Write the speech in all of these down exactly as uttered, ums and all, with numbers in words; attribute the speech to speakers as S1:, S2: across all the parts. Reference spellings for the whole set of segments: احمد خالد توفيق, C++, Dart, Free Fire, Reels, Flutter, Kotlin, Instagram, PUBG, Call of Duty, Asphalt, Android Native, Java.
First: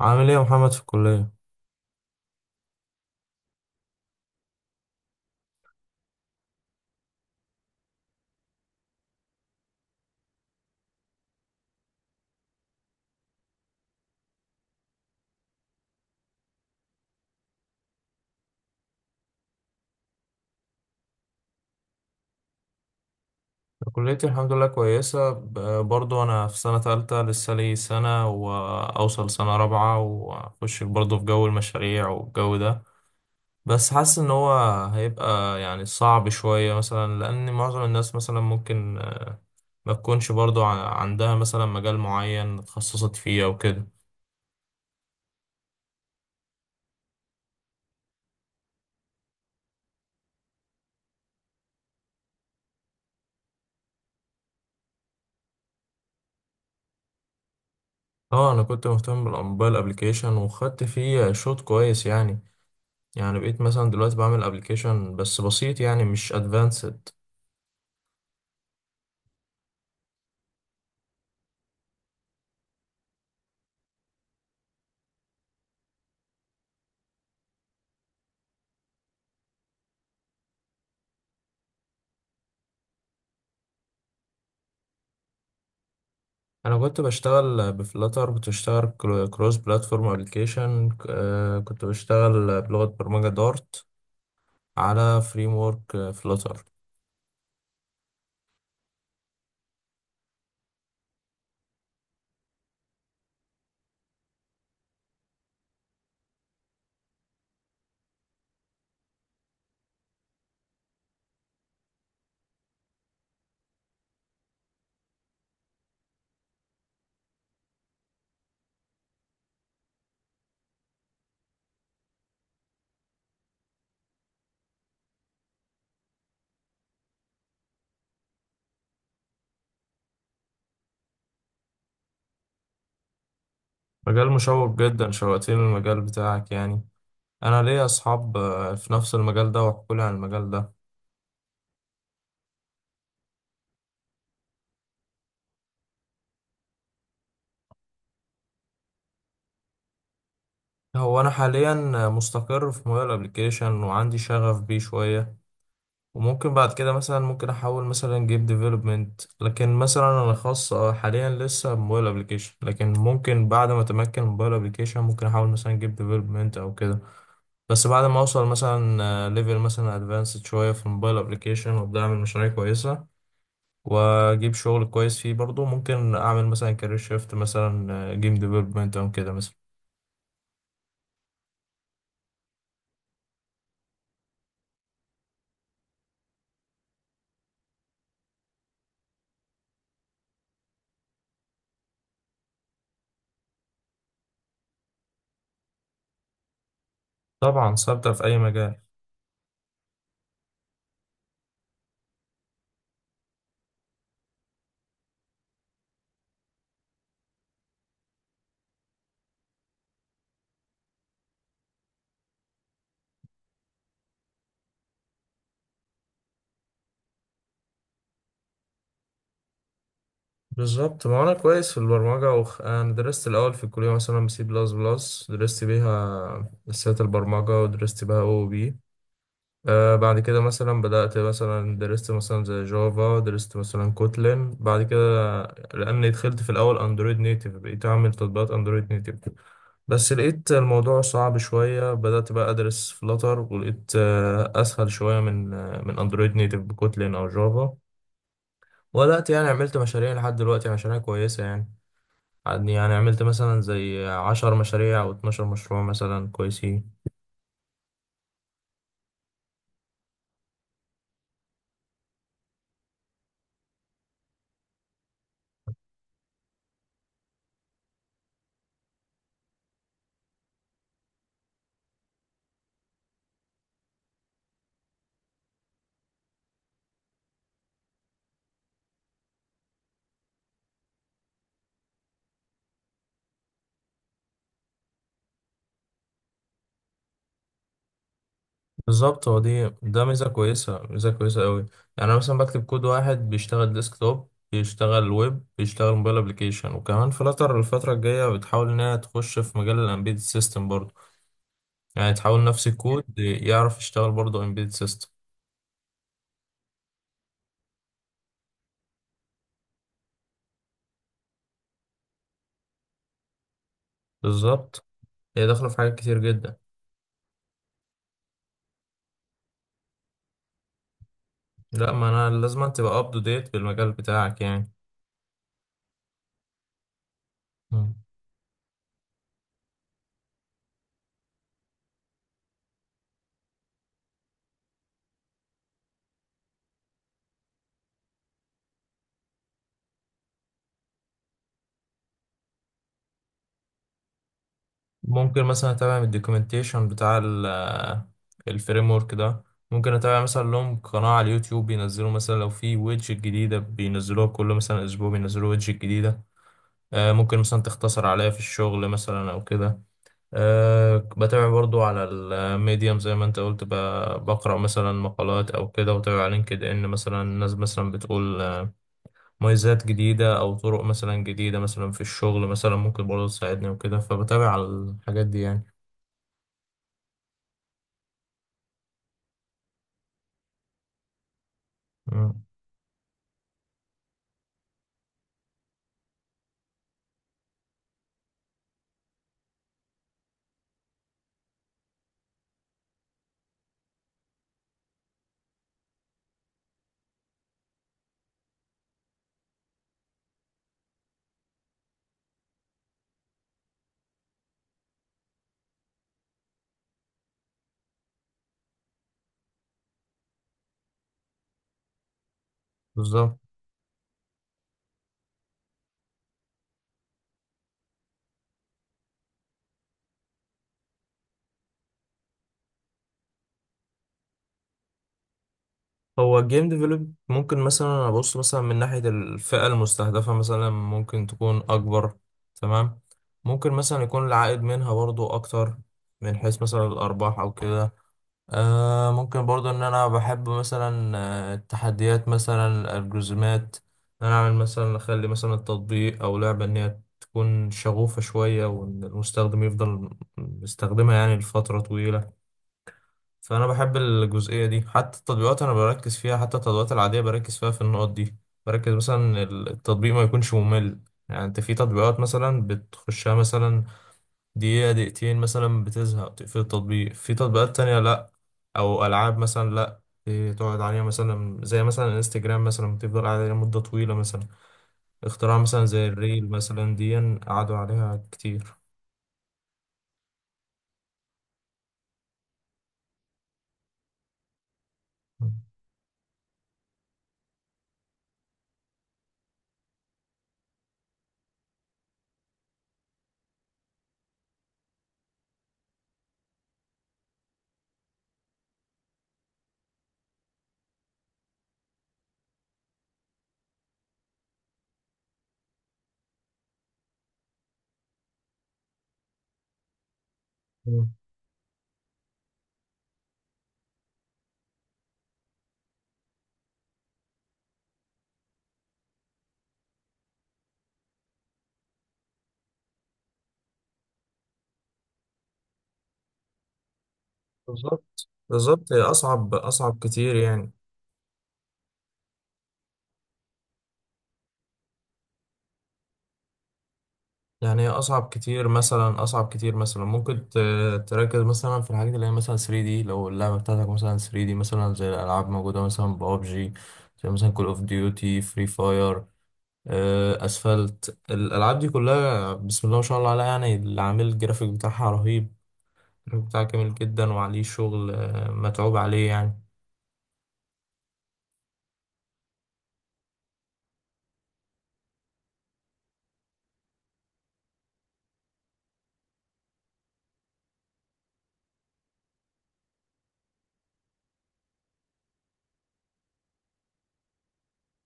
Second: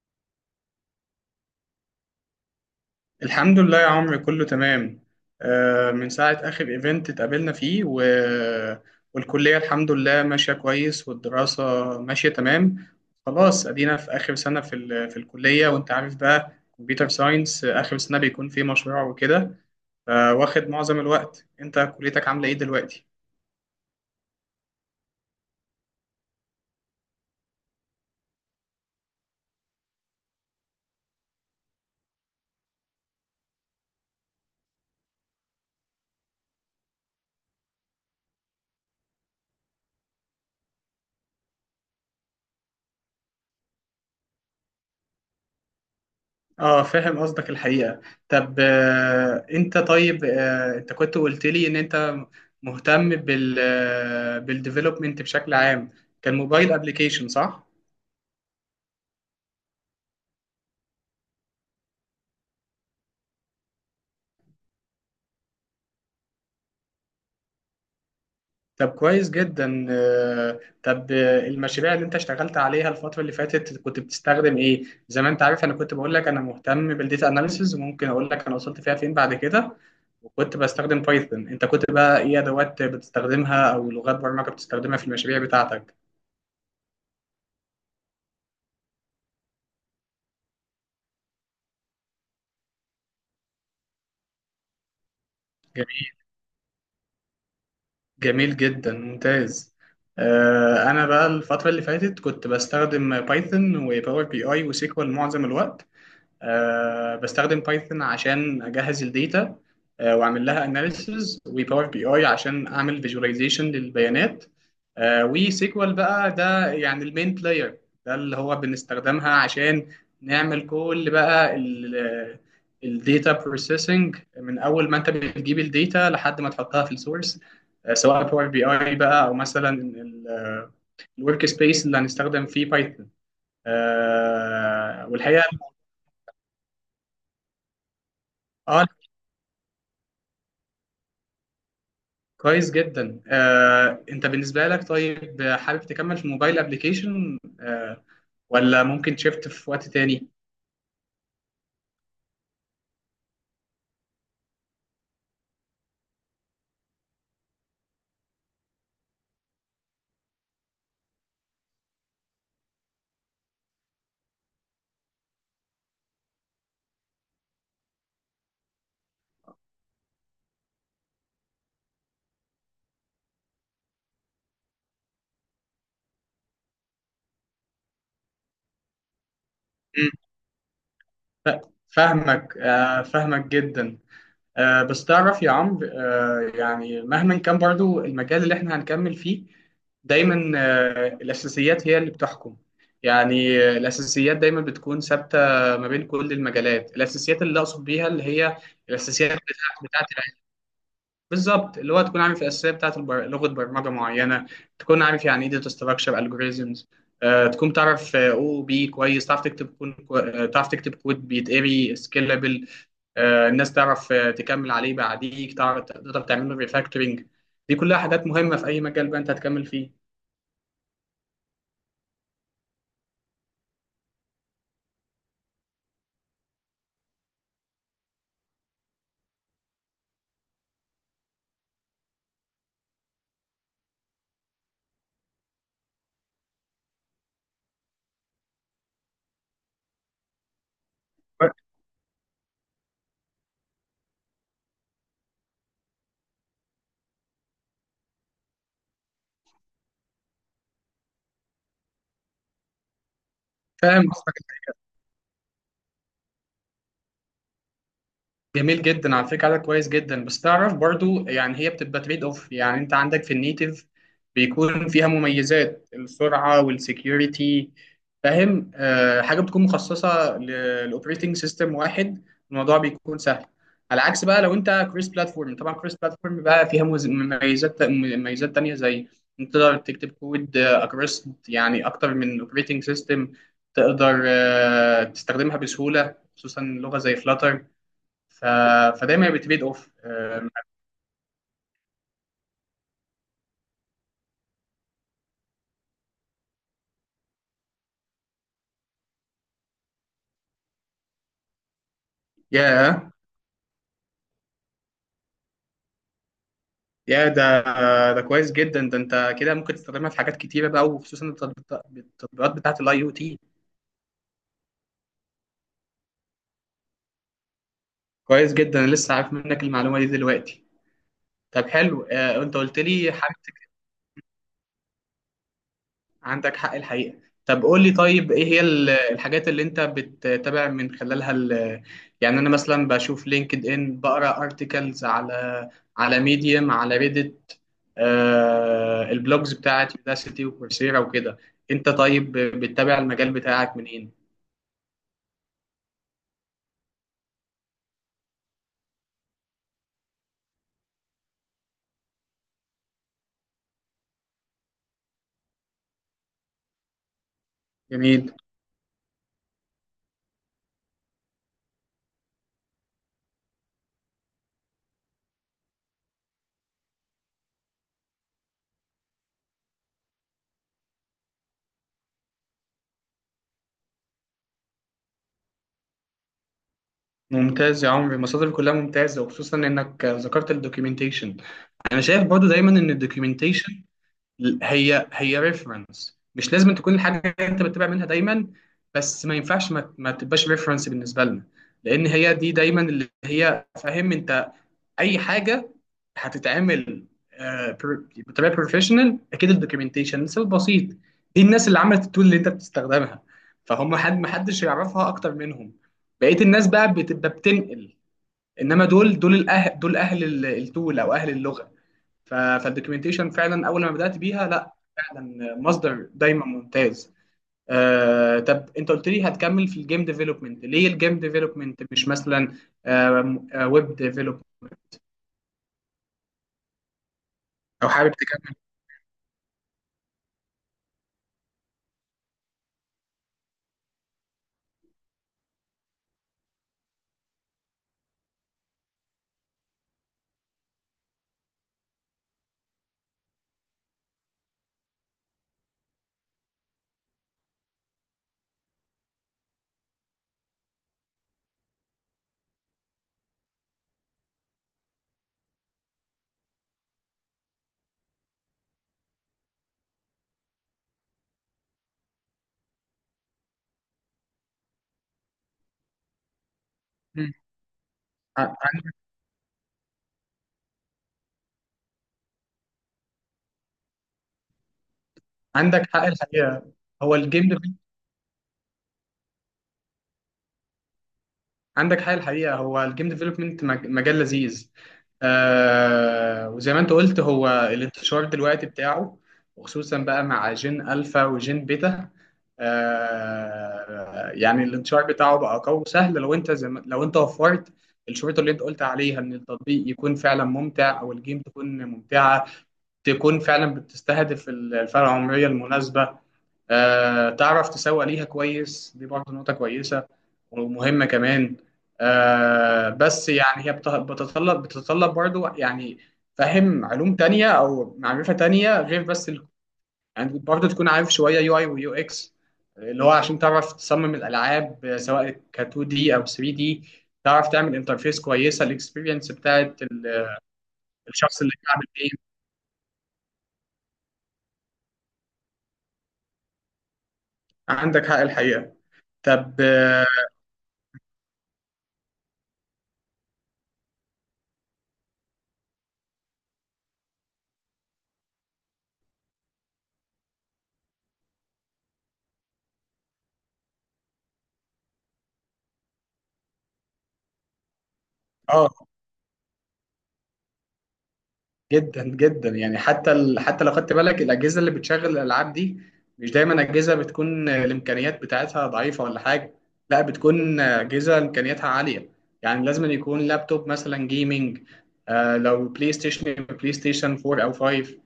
S1: عامل ايه يا محمد في الكلية؟
S2: الحمد لله يا عمرو كله تمام. آه، من ساعة آخر إيفنت اتقابلنا فيه و... والكلية الحمد لله ماشية كويس، والدراسة ماشية تمام. خلاص أدينا في آخر سنة في, ال... في الكلية، وأنت عارف بقى، كمبيوتر ساينس آخر سنة بيكون فيه مشروع وكده. آه، واخد معظم الوقت. أنت كليتك عاملة إيه دلوقتي؟
S1: كليتي الحمد لله كويسة ب- برضو أنا في سنة تالتة لسه لي سنة وأوصل سنة رابعة وأخش برضو في جو المشاريع والجو ده. بس حاسس إن هو هيبقى يعني صعب شوية مثلا، لأن معظم الناس مثلا ممكن آه، ما تكونش برضو ع- عندها مثلا مجال معين اتخصصت فيه أو كده.
S2: اه، فاهم قصدك الحقيقة. طب آه انت طيب آه انت كنت قلت لي ان انت مهتم بال آه بالديفلوبمنت بشكل عام، كان موبايل ابلكيشن صح؟
S1: اه، أنا كنت مهتم بالموبايل أبليكيشن وخدت فيه شوط كويس يعني. يعني بقيت مثلا دلوقتي بعمل أبليكيشن بس بسيط، يعني مش أدفانسد.
S2: طب كويس جدا. آه طب آه المشاريع اللي انت اشتغلت عليها الفترة اللي فاتت كنت بتستخدم ايه؟ زي ما انت عارف انا كنت بقول لك انا مهتم بالديتا اناليسز، وممكن اقول لك انا وصلت فيها فين بعد كده، وكنت بستخدم بايثون. انت كنت بقى ايه ادوات بتستخدمها او لغات برمجة بتستخدمها في المشاريع بتاعتك؟
S1: انا كنت بشتغل بفلاتر، كنت بشتغل كرو- كروس بلاتفورم ابلكيشن، آه، كنت بشتغل بلغة برمجة دارت على فريم ورك فلاتر.
S2: جميل جدا، ممتاز. آه، انا بقى الفتره اللي فاتت كنت بستخدم بايثون وباور بي اي وسيكوال معظم الوقت. آه، بستخدم بايثون عشان اجهز الداتا، آه، واعمل لها اناليسز، وباور بي اي عشان اعمل فيجواليزيشن للبيانات، وسيكوال بقى ده يعني المين بلاير، ده اللي هو بنستخدمها عشان نعمل كل بقى الداتا بروسيسنج من اول ما انت بتجيب الداتا لحد ما تحطها في السورس، سواء باور بي اي بقى او مثلا الورك سبيس اللي هنستخدم فيه بايثون.
S1: مجال مشوق
S2: آه،
S1: جدا،
S2: والحقيقه
S1: شوقتني المجال بتاعك يعني. انا ليا اصحاب آه،
S2: اه
S1: في نفس المجال ده وحكوا لي عن المجال ده.
S2: كويس جدا. آه، انت بالنسبه لك طيب حابب تكمل في موبايل ابلكيشن، آه، ولا ممكن تشفت في وقت تاني.
S1: هو انا حاليا مستقر في موبايل ابلكيشن وعندي شغف بيه شوية، وممكن بعد كده مثلا ممكن احول مثلا جيم ديفلوبمنت. لكن مثلا انا خاص آه، حاليا لسه موبايل ابلكيشن، لكن ممكن بعد ما اتمكن موبايل ابلكيشن ممكن احول مثلا جيم ديفلوبمنت او كده. بس بعد ما اوصل مثلا ليفل مثلا ادفانسد شويه في الموبايل ابلكيشن وابدا اعمل مشاريع كويسه واجيب شغل كويس فيه، برضه ممكن اعمل مثلا كارير شيفت مثلا جيم ديفلوبمنت او كده مثلا.
S2: مم. ف- فاهمك، آه، فاهمك جدا. آه، بس تعرف يا عمرو، آه، يعني مهما كان برضو المجال اللي احنا هنكمل فيه، دايما آه، الاساسيات هي اللي بتحكم. يعني آه، الاساسيات دايما بتكون ثابته ما بين كل المجالات. الاساسيات اللي
S1: طبعا
S2: اقصد بيها
S1: ثابته
S2: اللي
S1: في اي
S2: هي
S1: مجال.
S2: الاساسيات بتاعت، بالظبط اللي هو تكون عارف الاساسيات بتاعت البر... لغه برمجه معينه، تكون عارف يعني ايه داتا ستراكشر الجوريزمز، تكون تعرف او بي كويس، تعرف تكتب كود كو... آه، تعرف تكتب كود بيتقري سكيلابل، الناس تعرف آه، تكمل عليه بعديك، تعرف تقدر تعمل له ريفاكتورنج. دي كلها حاجات مهمه في اي مجال بقى انت هتكمل فيه.
S1: بالظبط، ما انا كويس في البرمجه وخ... انا درست الاول في الكليه مثلا سي بلس بلس، درست بيها اساسيات البرمجه ودرست بيها او بي. آه بعد كده مثلا بدات مثلا درست مثلا زي جافا، درست مثلا كوتلين بعد كده، لاني دخلت في الاول اندرويد نيتف، بقيت اعمل تطبيقات اندرويد نيتف. بس لقيت الموضوع صعب شويه، بدات بقى ادرس فلاتر ولقيت آه اسهل شويه من آه من اندرويد نيتف بكوتلين او جافا. وبدات يعني عملت مشاريع لحد دلوقتي مشاريع كويسه يعني. يعني عملت مثلا
S2: فاهم.
S1: زي عشر مشاريع أو اتناشر مشروع مثلا كويسين.
S2: جميل جدا، على فكرة عدد كويس جدا. بس تعرف برضو يعني هي بتبقى تريد اوف. يعني انت عندك في النيتيف بيكون فيها مميزات السرعة والسكيورتي، فاهم، آه حاجة بتكون مخصصة للاوبريتنج سيستم واحد، الموضوع بيكون سهل. على عكس بقى لو انت كروس بلاتفورم. طبعا كروس بلاتفورم بقى فيها مز- مميزات مميزات تانية، زي انت تقدر تكتب كود اكروس، يعني اكتر من اوبريتنج سيستم، تقدر آه تستخدمها بسهولة، خصوصا لغة زي فلاتر. ف...
S1: بالظبط،
S2: فدايما
S1: هو
S2: بتبيد
S1: دي
S2: اوف.
S1: ده ميزة
S2: آم،
S1: كويسة، ميزة كويسة أوي. يعني أنا مثلا بكتب كود واحد بيشتغل ديسكتوب، بيشتغل ويب، بيشتغل موبايل أبليكيشن، وكمان فلاتر الفترة الجاية بتحاول إنها تخش في مجال الأمبيد سيستم برضه. يعني تحاول نفس
S2: يا
S1: الكود يعرف يشتغل برضه أمبيد سيستم.
S2: يا ده، ده كويس جدا. ده انت كده ممكن تستخدمها في حاجات كتيره بقى، وخصوصا التطبيق- التطبيقات بتاعه الاي او تي.
S1: بالظبط، هي داخلة في حاجات كتير جدا.
S2: كويس جدا، أنا لسه عارف منك المعلومه دي دلوقتي. طب
S1: لا،
S2: حلو،
S1: ما أنا
S2: آه، انت
S1: لازم
S2: قلت
S1: تبقى أب
S2: لي
S1: تو
S2: حاجه.
S1: ديت بالمجال بتاعك يعني.
S2: عندك حق الحقيقة. طب قول لي طيب ايه هي ال- الحاجات اللي انت بتتابع من خلالها ال- يعني انا مثلا بشوف لينكد ان، بقرا ارتكلز على على ميديم، على ريدت، آه البلوجز بتاعت يوداسيتي وكورسيرا وكده. انت طيب بتتابع المجال بتاعك منين؟
S1: ممكن مثلا اتابع من الدوكيومنتيشن بتاع ال- الفريم ورك ده. ممكن اتابع مثلا لهم قناة على اليوتيوب، بينزلوا مثلا لو في ويدج جديدة بينزلوها، كل مثلا اسبوع بينزلوا ويدج جديدة. آه، ممكن مثلا تختصر عليا
S2: جميل.
S1: في الشغل مثلا او كده. آه، بتابع برضو على الميديم زي ما انت قلت، ب- بقرأ مثلا مقالات او كده، وتابع على لينكد ان مثلا الناس مثلا بتقول آه، مميزات جديدة او طرق مثلا جديدة مثلا في الشغل مثلا ممكن برضو تساعدني وكده، فبتابع على الحاجات دي
S2: ممتاز يا عمري، المصادر كلها ممتازة، وخصوصا انك ذكرت الدوكيومنتيشن. انا شايف
S1: يعني.
S2: برضو دايما ان الدوكيومنتيشن هي هي ريفرنس، مش لازم تكون الحاجه اللي انت بتتابع منها دايما، بس ما ينفعش ما, ما تبقاش ريفرنس بالنسبه لنا، لان هي دي دايما اللي هي، فاهم انت، اي حاجه هتتعمل آه، بر- بطريقه بروفيشنال، اكيد الدوكيومنتيشن لسبب بسيط، دي الناس اللي عملت التول اللي انت بتستخدمها، فهم حد ما حدش يعرفها اكتر منهم. بقيه الناس بقى بتبقى بتنقل، انما دول دول الاهل، دول اهل ال- التول او اهل اللغه. ف- فالدوكيومنتيشن
S1: بالظبط،
S2: فعلا اول ما بدات بيها لا، فعلا مصدر دايما ممتاز. آه، طب انت قلت لي هتكمل في الجيم ديفلوبمنت، ليه الجيم ديفلوبمنت مش مثلا ويب ديفلوبمنت
S1: هو الجيم ديفلوب ممكن
S2: او
S1: مثلا
S2: حابب
S1: ابص
S2: تكمل؟
S1: مثلا من ناحية الفئة المستهدفة مثلا ممكن تكون اكبر. تمام. ممكن مثلا يكون العائد منها برضو اكتر، من حيث مثلا الارباح او كده. آه ممكن برضو ان انا بحب مثلا آه، التحديات مثلا الجزمات، ان انا اعمل مثلا اخلي مثلا التطبيق او لعبة ان هي تكون شغوفة شوية، وان المستخدم يفضل مستخدمها يعني لفترة طويلة. فانا بحب الجزئيه دي، حتى التطبيقات انا بركز فيها، حتى التطبيقات العاديه بركز فيها في النقط دي. بركز مثلا التطبيق ما يكونش ممل. يعني انت في تطبيقات مثلا بتخشها مثلا دقيقه دقيقتين مثلا بتزهق تقفل التطبيق،
S2: مم.
S1: في تطبيقات تانية لا.
S2: ع- عن-
S1: او العاب مثلا لا، تقعد عليها مثلا زي مثلا الانستجرام مثلا بتفضل قاعد عليها مده طويله مثلا. اختراع
S2: عندك
S1: مثلا
S2: حق
S1: زي الريل
S2: الحقيقه.
S1: مثلا
S2: هو
S1: دي
S2: الجيم
S1: قعدوا عليها كتير.
S2: عندك حاجة الحقيقة، هو الجيم ديفلوبمنت مجال لذيذ. آه وزي ما انت قلت هو الانتشار دلوقتي بتاعه، وخصوصا بقى مع جين ألفا وجين بيتا، آه يعني الانتشار بتاعه بقى قوي وسهل. لو انت زي ما لو انت وفرت الشروط اللي انت قلت عليها، ان التطبيق يكون فعلا ممتع او الجيم تكون ممتعة، تكون فعلا بتستهدف الفئة العمرية المناسبة، آه، تعرف تسوق ليها كويس، دي برضه نقطة كويسة ومهمة
S1: مم.
S2: كمان. آه، بس يعني هي بت- بتتطلب بتتطلب برضه يعني فهم علوم تانية أو معرفة تانية، غير بس ال... يعني برضه تكون عارف شوية يو اي ويو اكس، اللي هو عشان تعرف تصمم الألعاب، آه، سواء ك اتنين دي أو تلاتة دي، تعرف تعمل انترفيس
S1: بالظبط
S2: كويسة،
S1: بالظبط، هي
S2: الاكسبيرينس
S1: اصعب
S2: بتاعت
S1: اصعب
S2: ال-
S1: كتير يعني.
S2: الشخص اللي بيلعب الجيم.
S1: يعني هي
S2: عندك حق
S1: اصعب كتير
S2: الحقيقة.
S1: مثلا، اصعب
S2: طب
S1: كتير مثلا
S2: اه،
S1: ممكن ت- تركز مثلا في الحاجات اللي هي مثلا ثري دي، لو اللعبه بتاعتك مثلا ثري دي مثلا زي الالعاب موجوده مثلا بابجي، زي مثلا كول اوف ديوتي، فري فاير، اسفلت، الالعاب دي كلها بسم الله ما شاء الله عليها يعني، اللي عامل الجرافيك بتاعها رهيب. الجرافيك بتاعها جميل جدا وعليه شغل آه،
S2: آه،
S1: متعوب عليه يعني.
S2: جدا جدا، يعني حتى ال... حتى لو خدت بالك الاجهزه اللي بتشغل الالعاب دي، مش دايما اجهزه بتكون الامكانيات بتاعتها ضعيفه ولا حاجه، لا بتكون اجهزه امكانياتها عاليه. يعني لازم أن يكون لابتوب مثلا جيمنج، آه لو بلاي ستيشن، بلاي ستيشن اربعة او خمسة.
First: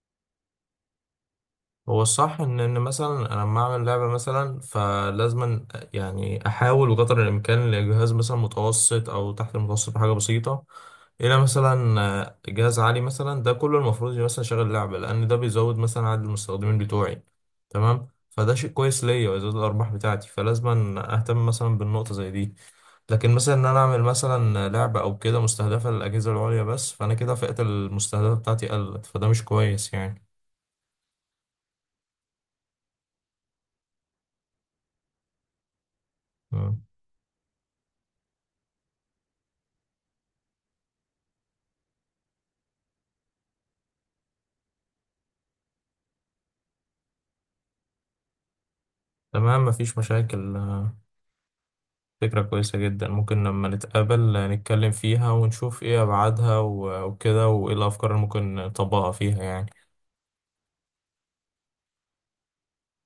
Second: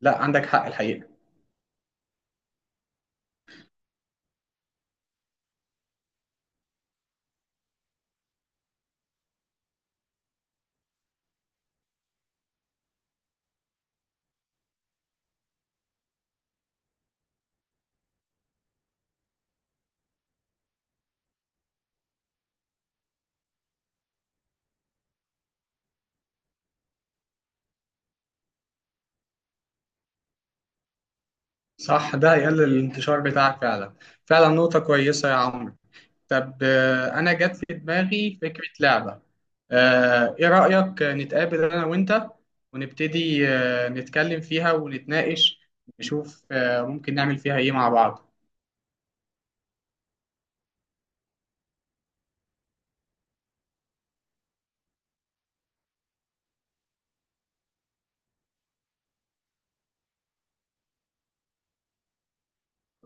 S2: لا عندك حق الحقيقه.
S1: هو الصح ان ان مثلا انا لما اعمل لعبه مثلا فلازم يعني احاول بقدر الامكان لجهاز مثلا متوسط او تحت المتوسط بحاجه بسيطه، الى مثلا آه، جهاز عالي مثلا، ده كله المفروض مثلا شغل لعبه، لان ده بيزود مثلا عدد المستخدمين بتوعي. تمام، فده شيء كويس ليا ويزود الارباح بتاعتي، فلازم اهتم مثلا بالنقطه زي دي. لكن مثلا ان انا اعمل مثلا لعبه او كده مستهدفه للاجهزه العليا بس، فانا كده فئه المستهدفه بتاعتي قلت، فده مش كويس يعني.
S2: صح، ده هيقلل الانتشار بتاعك فعلا. فعلا نقطه كويسه يا عمرو. طب آه انا جت في دماغي فكره لعبه، آه، إيه رأيك نتقابل أنا وأنت، ونبتدي آه، نتكلم فيها ونتناقش، نشوف آه، ممكن نعمل فيها إيه مع بعض؟
S1: تمام، مفيش مشاكل. آه، فكرة كويسة جدا. ممكن لما نتقابل آه، نتكلم فيها ونشوف ايه أبعادها و- وكده، وايه الأفكار اللي ممكن نطبقها فيها يعني.